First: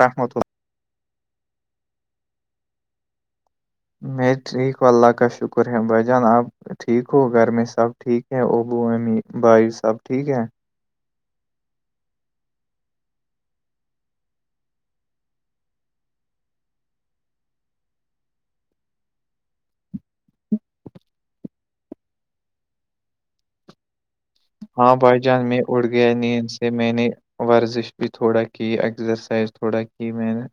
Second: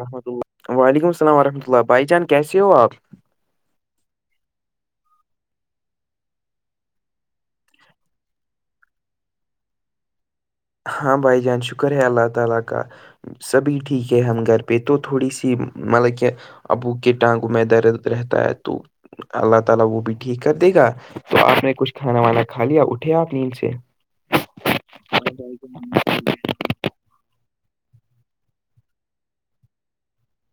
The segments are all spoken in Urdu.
رحمت وعلیکم السلام ورحمۃ اللہ بھائی جان کیسے ہو آپ میں ٹھیک ہ اللہ کا شکر ہ بھائی جان آپ ٹھیک ہو گھر میں سب ٹھیک ہے ا بو امی بھائی سب ٹھیک ہے ہاں بھائی جان شکر ہے اللہ تعالی کا سبھی ٹھیک ہی ہم گھر پہ تو تھوڑی سی مطلب کہ ابو کے ٹانگوں میں درد رہتا ہے تو اللہ تعالی وہ بھی ٹھیک کر دے گا تو آپ نے کچھ کھانا وانا کھا لیا اٹھے آپ نیند سے ہاں بھائی جان میں اٹھ گیا نیند سے میں نے ورزش بھی تھوڑا کی ایگزرسائز تھوڑا کی میں نے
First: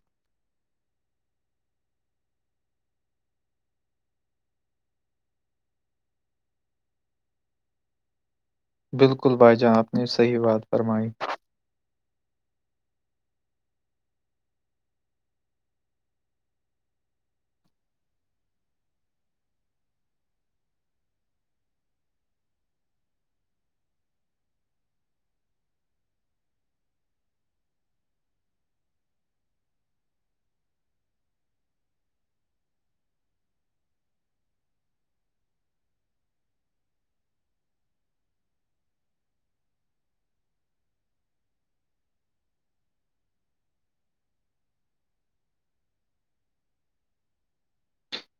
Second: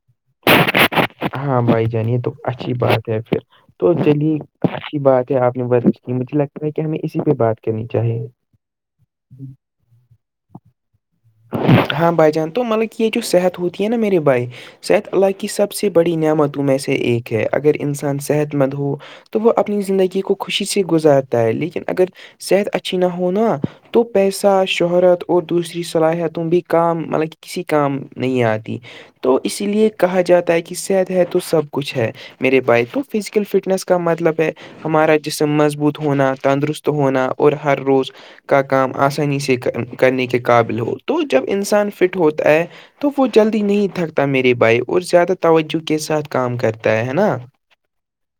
ہاں بھائی جان یہ تو اچھی بات ہے پھر تو چلیے اچھی بات ہے آپ نے رش کی مجھے لگتا ہے کہ ہمیں اسی پہ بات کرنی چاہیے بالکل بھائی جان اپ نے صحیح بات فرمائی ہاں بائی جان تو مطلب کہ یہ جو صحت ہوتی ہے نا میری بھائی صحت اللہ کی سب سے بڑی نعمتوں میں سے ایک ہے اگر انسان صحت مند ہو تو وہ اپنی زندگی کو خوشی سے گزارتا ہے لیکن اگر صحت اچھی نہ ہونا تو پیسہ شہرت اور دوسری صلاحتوں بھی کام مطلب کسی کام نہیں آتی تو اسی لیے کہا جاتا ہے کہ صحت ہے تو سب کچھ ہے میرے بھائ تو فزیکل فٹنس کا مطلب ہے ہمارا جسم مضبوط ہونا تندرست ہونا اور ہر روز کا کام آسانی سے کرنے کے قابل ہو تو جب انسان فٹ ہوتا ہے تو وہ جلدی نہیں تھکتا میرے بھائی اور زیادہ توجہ کے ساتھ کام کرتا ہے ہے نا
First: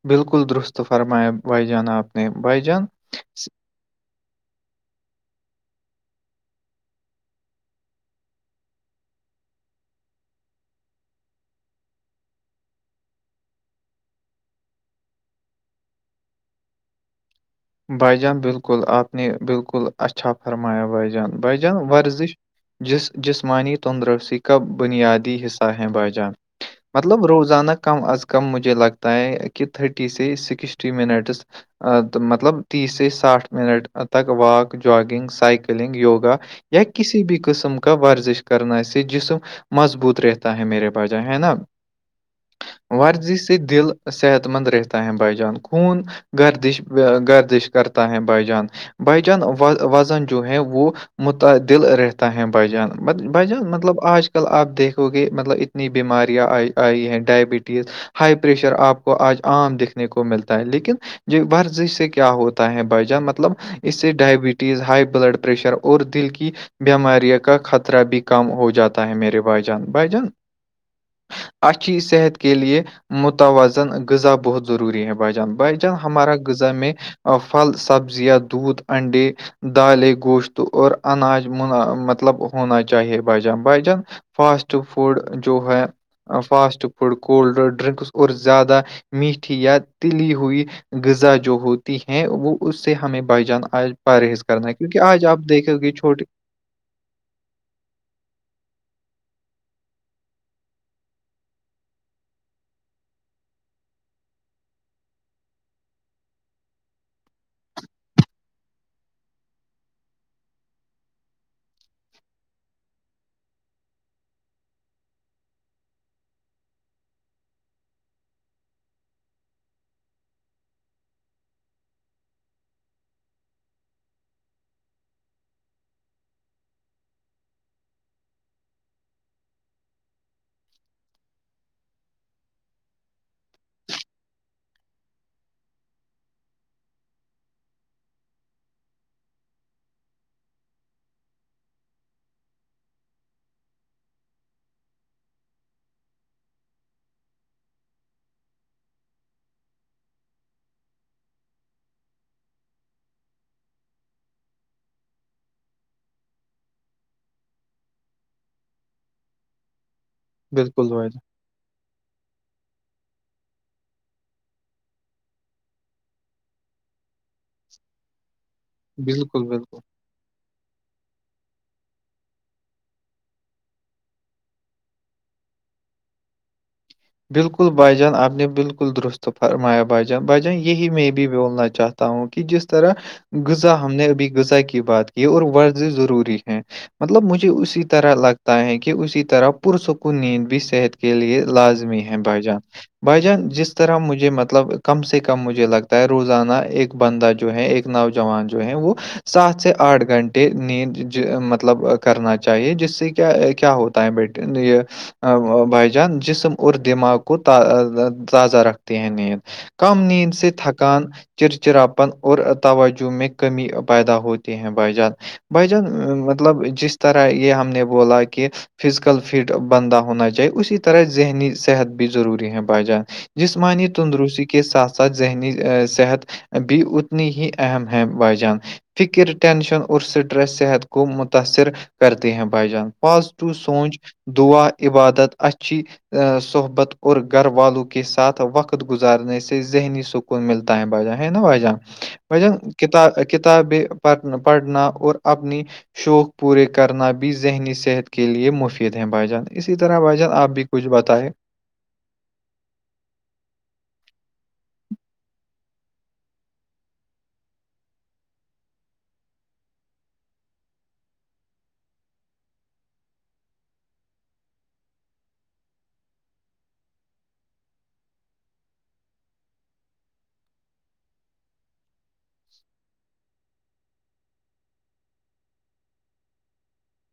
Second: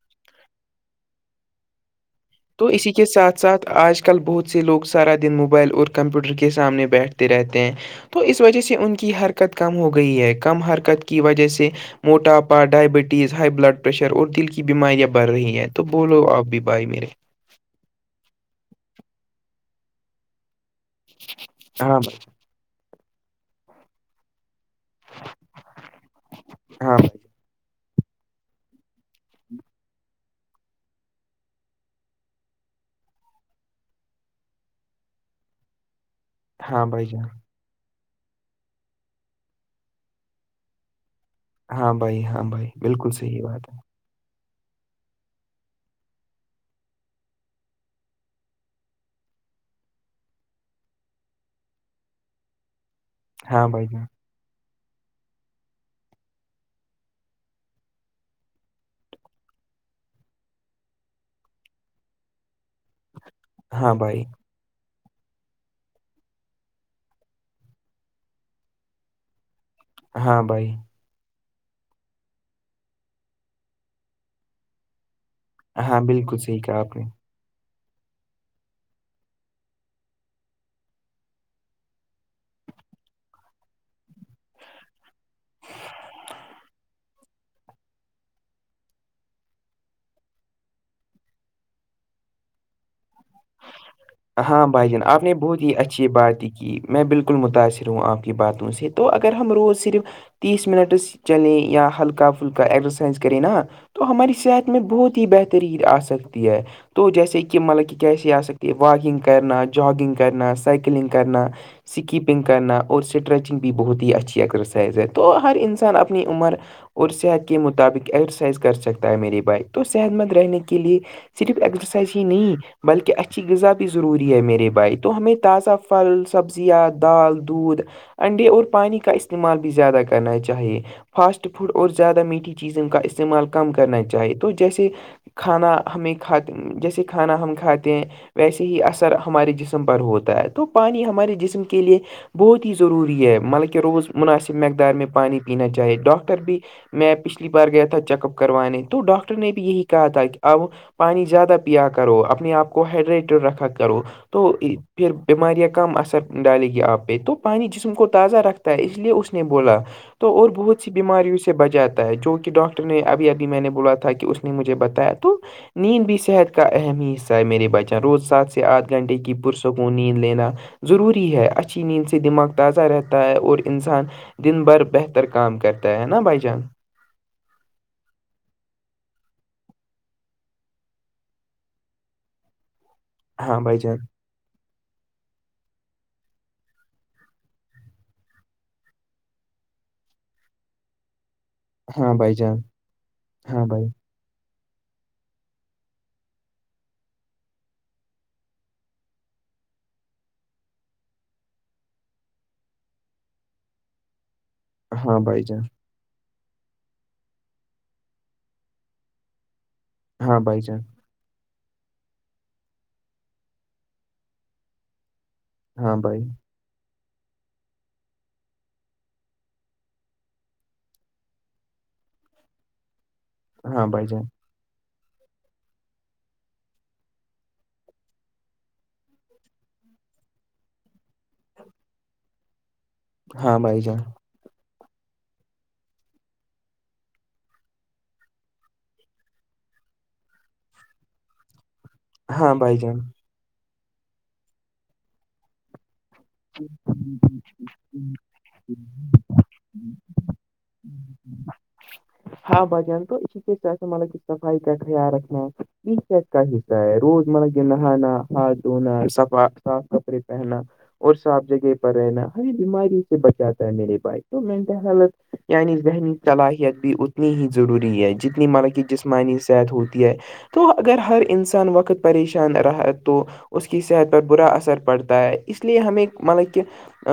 بالکل درست فرمایا بھائی جان آپ نے بھائی تو جان اسی کے ساتھ ساتھ آج کل بہت سے لوگ سارا دن موبائل اور کمپیوٹر کے سامنے بیٹھتے رہتے ہیں تو اس وجہ سے ان کی حرکت کم ہو گئی ہے کم حرکت کی وجہ سے موٹاپا ڈائبٹیز ہائی بلڈ پریشر اور دل کی بیماریاں بڑھ رہی ہیں تو بولو آپ بھی بھائی میرے اچھا [inaudible] بھائی جان بالکل آپ نے بالکل اچھا فرمایا بھائی جان بھائی جان ہاں بھائی، ورزش جس جسمانی تندرستی کا بنیادی حصہ ہیں بائی جان ہاں بھائی مطلب روزانہ کم از کم مجھے لگتا ہے کہ تھرٹی سے سکسٹی منٹس مط مطلب تیس سے ساٹھ منٹ تک واک جاگنگ سائیکلنگ یوگا یا ہاں بھائی کسی جان بھی قسم کا کا ورزش کرنا اسے جسم مضبوط رہتا ہے میرے بھائی جان ہے نا ہاں بھائی ہاں بھائی بالکل ورزش صحیح سے بات ہے دل صحت مند رہتا ہے بھائی جان خون گردش گردش کرتا ہے بھائی جان بھائی جان وزن جو ہے وہ متدل رہتا ہے بھائی جان بھائی جان مطلب اج آ کل آپ دیکھو گے مطلب اتنی بیماریاں آئی آئی ہیں ڈائبٹیز ہائی پریشر آپ کو آج عام دیکھنے کو ملتا ہے لیکن یہ ورزش سے کہ کیا ہوتا ہے بھائی جان مطلب ہاں اس سے بھائی ڈائبٹیز ہأے بلڈ پریشر اور دل کی بیماریوں کا خطرہ بھی کم ہو جاتا ہے میرے بھائی جان بھائی جان ہاں بھائی اچھی صحت کے لیے متوازن غذا بہت ضروری ہے بھائی جان بھائی جان ہاں ہمارا بالکل صحیح غذا کہا میں آپ نے پھل سبزیاں دودھ انڈے دالے گوشت اور اناج منا مطلب ہونا چاہیے بجان بجان فاسٹ فوڈ جو ہے فاسٹ فوڈ کوولڈ ڈرنکس اور زیادہ میٹھی یا تلی ہوئی غذا جو ہو ہیں وہ اس سے ہمیں بائی جان آج پرہز کرنا ہے کیونکہ آج آپ دیکھیں گے چھٹی کہ میں بالکل متاثر ہوں آپ کی باتوں سے تو اگر ہم روز صرف تیس منٹس چلے یا ہلکا پھلکا اگزرسائز کرے نا تو ہماری صحت میں بہت ہی بہتری آ سکتی ہے تو جیسے کہ مطلب کہ کی س یہ سک یہ واکنگ کرنا جاگنگ کرنا سائیکلنگ کرنا سکیپنگ کرنا اور اسٹریچنگ بھی بہت ہی اچھی ایکسرسائز ہے تو ہر انسان اپنی عمر اور صحت کے مطابق ایکسرسائز کر سکتا ہے میری بائک تو صحت مند رہنے کے لیے صرف ایکسرسائز ہی نہیں بلکہ اچھی غذا بھی ضروری ہے میرے بھائی تو ہمیں تازہ پھل سبزیاں دال دودھ انڈے اور پانی کا استعمال بھی زیادہ کرنا چاہیے فاسٹ فوڈ اور زیادہ میٹھی چیزوں کا استعمال کم کرنا چاہیے تو جیسے کھانا ہمیں کھاتے جیسے کھانا ہم ک کھاتے ہیں ویسے ہی اثر ہمارے جسم پر ہوتا ہے تو پانی ہمارے جسم کے لیے بہت ہیی ضروری ہے مطلبکہ روز مناسب مقدار میں پانی پینا چاہے ڈاکٹر بھی میں پچھلی بار گیا تھا چیک اپ کروانے تو ڈاکٹر نے بھی یہی کہا تھا کہ اب پانی زیادہ پیا کرو اپنے آپ کو ہائڈریٹڈ رکھا کرو تو پھر بیماریاں کم اثر ڈالے گی آپ پہ تو پانی جسم کو تازہ رکھتے اس لیے اس نے بولا تو اور بہت بالکل سی بھائی جان بیماریوں سے بجاتا ہے جو کہ ڈاکٹر نے ابھی ابھی میں نے بولا تھا کہ اس نے مجھے بتایا تو نیند بھی صحت کا اہم حص میرے بچن روز سات سے آدھ گھنٹے کی بالکل بالکل پرسوں نیند لینا ضروری ہے اچھی نیند سے دماغ تازہ رہتا ہے اور انسان دن بھر بہتر کام کرتا ہے نا بائی جان بالکل بجان اپنے بالکل درست فرمایا بجان بجن یہی می بی بیول ن چھ ہوں کہ جس طرح ہاں غذا بھائی ہم جان نے ابھی غذا کی بات کی اور ورز ضروری ہے مطلب مجھے اسی طرح لگتا ہے کہ اسی طرح پرسکون نیند بھی صحت کے لئے لاز ہیں بھائی جان بھائی جان ہاں جس بھائی طرح مجھے مطلب کم سے کم مجھے لگتا ہے روزانہ ایک بندہ جو ہے ایک نوجوان جو ہیں وہ سات سے آٹھ گھنٹے نیند مطلب کرنا چاہیے جس سے کیا کیا ہوتا بٹ یہ ہاں بھائی جان بائی جان جس اور دماغ کو تازہ رکھتے ہیں نیند کم نیند ہاں سے بھائی جان تھکان چرچراپن اور توجہ میں کمی پیدا ہوتی ہیں بائی جان بائی جان ہاں بھائی مطلب جس طرح یہ ہم نے بولا کہ فزیکل فٹ بندہ ہونا چاہیے اسی طرح ذہنی صحت بھی ضروری ہے بائی جان ہاں جسمانی بھائی جان تندرست کی کے ساتھ ساتھ ذہنی صحت بھی اتنی ہی اہم ہے بھائی جان فکر ٹینشن اور سٹریس صحت کو متاثر کرتے ہیں بھائی جان پاازٹیو ہاں بھائی سونچ جان دعا عبادت اچھی صحبت اور گھر والوں کے ساتھ وقت گزارنے سے ذہنی سک ملتا ہے بھ جاں ہے نا بھائی جاں ن ہاں بھائی جان کتا کتابیں پھ پڑھنا اور اپنی شوق پورے کرنا بھی ذہنی صحت کے لیے مفید ہے بھائی جان اسی طرح بائی جان آپ بھی کچھ بتائے ہاں بھ جان تو اسی ط سےا م صفائی کا خیال رکھنا ہے [inaudible] کا حصہ ہے روز مرہ کے نہانا ہاتھ دھونا صفا صاف کپڑے پہننا اور صاف جگہ پر رہنا ہر بیماری سے بچاتا ہے میرے بھائ تو مینٹل ہیلتھ یعنی ذہنی صلاحیت بھی اتنی ہی ضروری ہے جتنی مطلب جسمانی صحت ہوتی ہے تو اگر ہر انسان وقت پریشان رہا تو اس کی صحت پر برا اثر پڑتا ہے اس لیے ہمیں مطلب کہ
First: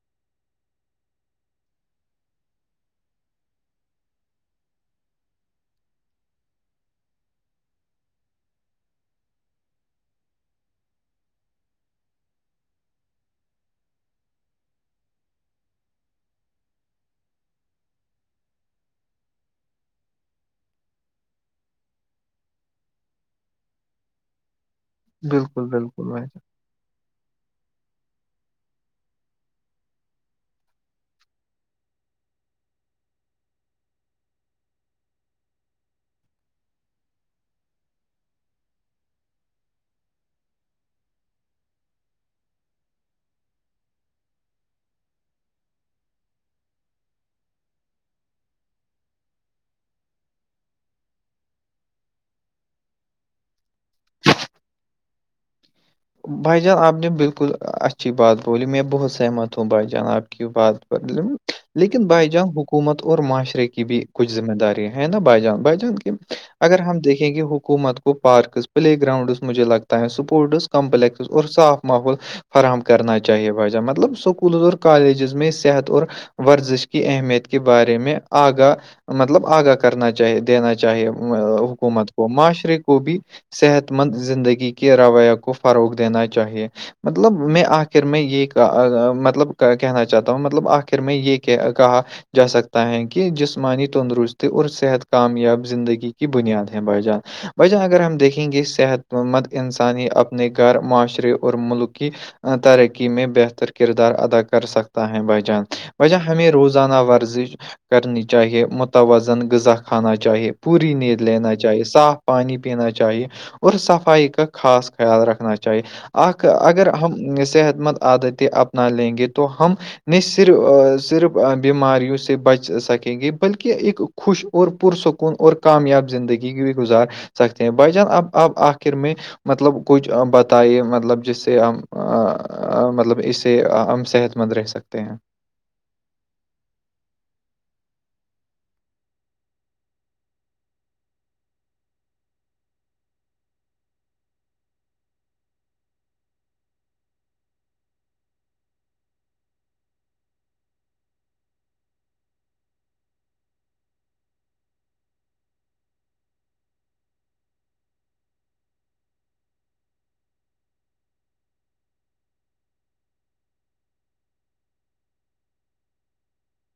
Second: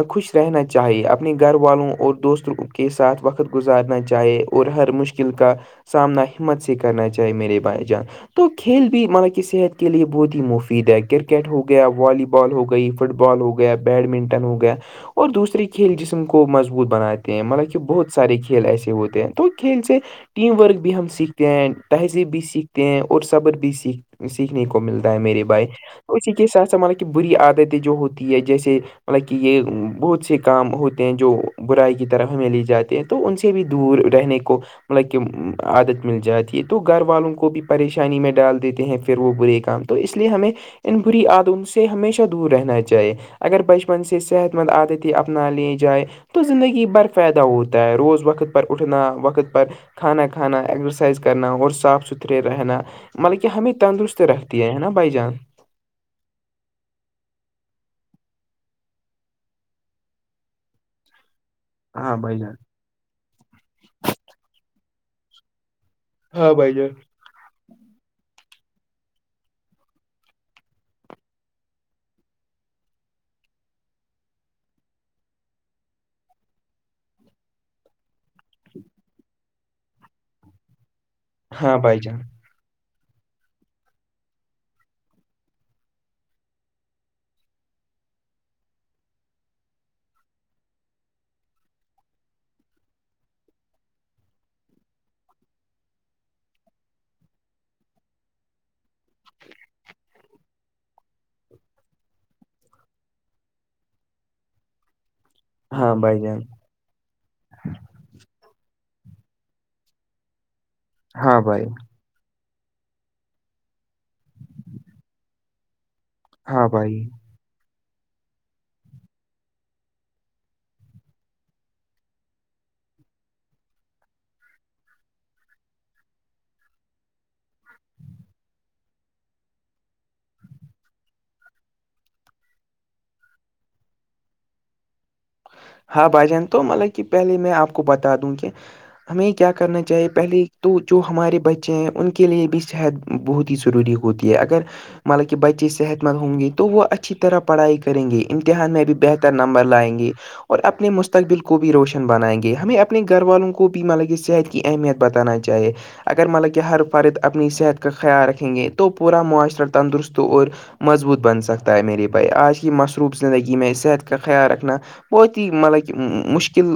خوش رہنا چاہیے اپنے گھر والوں اور دوستوں کے ساتھ وقت گزارنا چاہے اور ہر مشک مشکل کا سامنا ہمت سے کرنا چاہیے میرے بھائی جان تو کھیل بھی مطب کہ صحت کے لیے بہت ہی مفید ہے کرکٹ ہو گیا والی بال ہو گئی فٹ بال بال ہو گیا بیڈمنٹن ہو گیا اور دوسرے کھیل جسم کو مضبوط بناتے ہیں مطلب کہ بہت سارے کھیل ایسے ہوتے ہیں تو کھیل سے ٹیم ورک بھی ہم سیکھتے ہیں تہذیب بھی سیکھتے ہیں اور صبر بھی سیکھ سیکھنے کو ملتا ہے میرے بالکل بھائی بالکل بھائی اسی کے ساتھ ساتھ مطلب کہ بری عادتیں جو ہوتی ہے جیسے مطلب کہ یہ بہت سے کام ہوتے ہیں جو برائی کی طرف ہمیں لے جاتے ہیں تو ان سے بھی دور رہنے کو مطلب کہ عادت مل جاتی ہے تو گھر والوں کو بھی پریشانی میں ڈال دیتے ہیں پھر وہ برے کام تو اس لیے ہمیں ان بری عادوں سے ہمیشہ دور رہنا جائے اگر بچپن سے صحت مند عادتیں اپنا لی جائے تو زندگی بھر فائدہ ہوتا ہے روز وقت پر اٹھنا وقت پر کھانا کھانا ایگزرسائز کرنا اور صاف ستھرے رہنا مطلب کہ ہمیں تندرست رکھتی ہے نا بھائی جان بھائی جان آپ نے بلکل اچھی بات بولی میں بہت سہمت ہوں بھائی جان آپ کی بات پر لیکن بھائی جان حکومت اور معاشرے کی بھی کچھ ذمہ داری ہے نا بھائی جان بھائی جان ہاں بھائی اگر جان ہم دیکھیں گے حکومت کو پارکس پلے گراؤنڈس مجھے لگتا ہے سپورٹس کمپلیکسس اور صاف ماحول فراہم کرنا چاہیے بھائی جان مطلب اسکولز اور کالجز میں صحت اور ورزش کی اہمیت کے بارے میں آگاہ مطلب آگاہ کرنا چاہ دینا چاہیے ہاں بھائی حکومت جان کو معاشرے کو بھی صحت مند زندگی کے رویہ کو فروغ دینا چاہیے مطلب میں آخر میں یہ کہ مطلب کہنا چاہتا ہوں مطلب آخر میں یہ کہا جا سکتا ہے کہ جسمانی تندرستی اور صحت کامیاب زندگی کی بنیاد ہے بھائی جان بھائی جان اگر ہم دیکھیں گے صحت مند انسان ہی اپنے گھر معاشرے اور ملک کی ترقی میں بہتر کردار ادا کر سکتا ہے بھائی جان ہاں بھایی جان بھائی ہمیں روز زانا ورزش کرنی چاہیے متوازن غذا کھانا چاہیے پوری نیند ہاں لینا بھائی چاہیے صاف پانی پینا چاہیے اور صفائی کا خاص خیال رکھنا چاہیے اکھ ہاں اگر بھائی ہم صحت مند عادتیں اپنا لیں گے تو ہم نہیں صرف صرف بیماریوں سے بچ سکیں گے بلکہ ایک خوش اور پرسکون اور کامیاب زندگی بھی گزار سکتے ہیں بھائی جان اب اب آخر میں مطلب کچھ بتائیے مطلب جس سے ہم مطلب اس سے ہم صحت مند رہ سکتے ہیں ہاں بھائی جان تو مطلب کہ پہلے میں آپ کو بتا دوں کہ ہمیں کیا کرنا چاہیے پہلے تو جو ہمارے بچے ہیں ان کے لیے بھی شاہد بہت ہی ضروری ہوتی ہے اگر مطلب کہ بچے صحت مند ہوں گی تو وہ اچھی طرح پڑھائی کریں گے امتحان میں بھی بہتر نمبر لائیں گی اور اپنے مستقبل کو بھی روشن بنائیں گے ہمیں اپنے گھر والوں کو بھی مطلب یہ صحت کی اہمیت بتانا چاہیے اگر مطلب کہ ہر فرد اپنی صحت کا خیال رکھیں گے تو پورا معاشرہ تندرست اور مضبوط بن سکتا ہے میرے بھائی آج کی مصروف زندگی میں صحت کا خیال رکھنا بہت ہی مطلب کہ مشکل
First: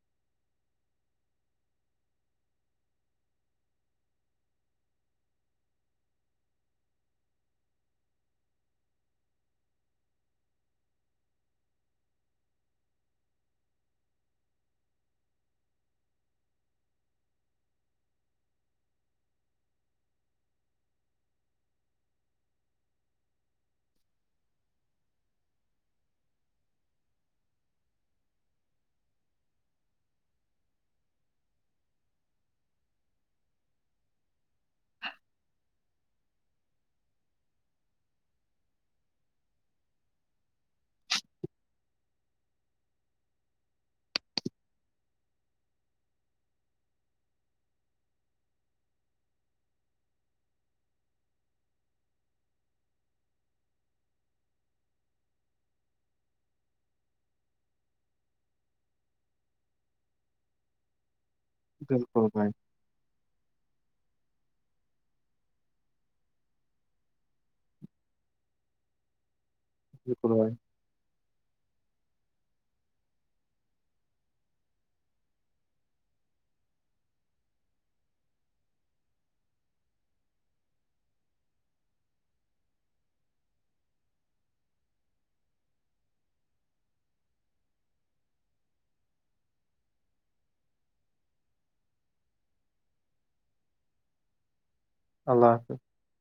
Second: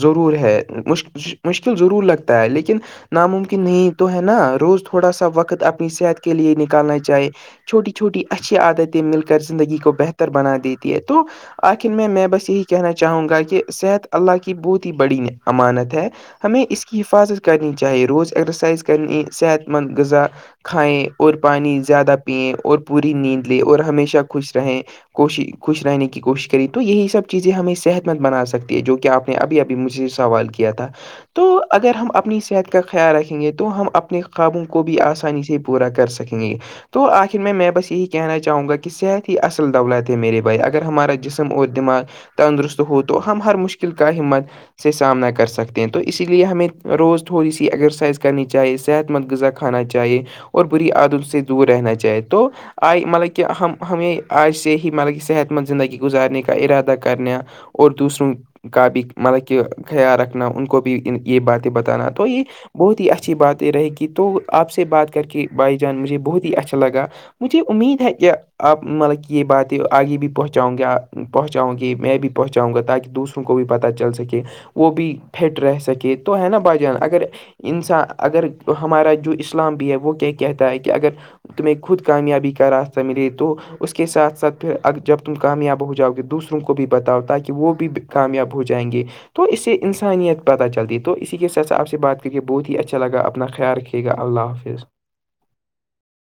ضرور ہے مش مشکل ضرور لگتا ہے لیکن ناممکن نہیں تو ہے نا روز تھوڑا سا وقت اپنی صحت کے لیے نکالنا چاہیے چھوٹی چھوٹی اچھی عادتیں مل کر زندگی کو بہتر بنا دیتی ہے تو آخر میں میں بس یہی کہنا چاہوں گا کہ صحت اللہ کی بہت ہی بڑی امانت ہے ہمیں اس کی حفاظت کرنی چاہیے روز ایگزرسائز کرنی صحت مند غذا کھائےیں اور پانی زیادہ پیے اور پوری نیند لے اور ہمیشہ خوش رہیں کوشش خوش رہنے کی کوشش کری تو یہی سب چیزیں ہمیں صحت مند بنا سکتی ہے جو کہ آپ نے ابھی ابھی مجھے سوال کیا تھا تو اگر ہم اپنی صحت کا خیال رکھیں گے تو ہم اپنے خوابوں کو بھی آسانی سے پورا کر سکیں گے تو آخر میں میں بس یہی کہنا چاہوں گا کہ صحت ہی اصل دولت ہے میرے بھائی اگر ہمارا جسم اور دماغ تندرست ہو تو ہم ہر مشکل کا ہمت سے سامنا کر سکتے ہیں تو اسی لیے ہمیں روز تھوڑی سی ایگسرائز کرنی چاہیے صحت مند غذا کھانا چاہیے اور بری عادت سے دور رہنا چاہیے تو آئے مطلب کہ ہمیں آج سے ہی مطلب کہ صحت مند زندگی گزارنے کا ارادہ کرنے اور دوسروں کا بھی مطلب کہ خیال رکھنا ان کو بھی یہ بات تہ بتانا تو بالکل یہ بھائی بہت ہی اچھی بات رہے گی تو آپ سے بات کر کے بھائی جان مجھے بہت ہی اچھا لگا مجھے امید ہے کہ آپ مطلب کہ یہ باتیں آگے بھی بالکل بھائی پہنچاؤں گے پہنچاؤں کہ میں بھی پہنچاؤں گا تاکہ دوسروں کو بھی پتہ چل سکے وہ بھی فٹ رہ سکے تو ہے نا بھایی جان اگر انسان اگر ہمارا جو اسلام بھی ہے وہ کیا کہتا ہے کہ اگر تمہیں خود کامیابی کا راستہ ملے تو اس کے ساتھ ساتھ پھر جب تم کامیاب ہو جاؤ گے دوسر کو بھی بتاؤ تاکہ وہ بھی کامیاب ہو جائیں گے تو اس سے انسانیت پتا چلتی تو اسی کے ساتھ آپ سے بات کر کے بہت ہی اچھا لگا اپنا خیال کیا ٹھیک ہے اللہ حافظ اللہ حافظ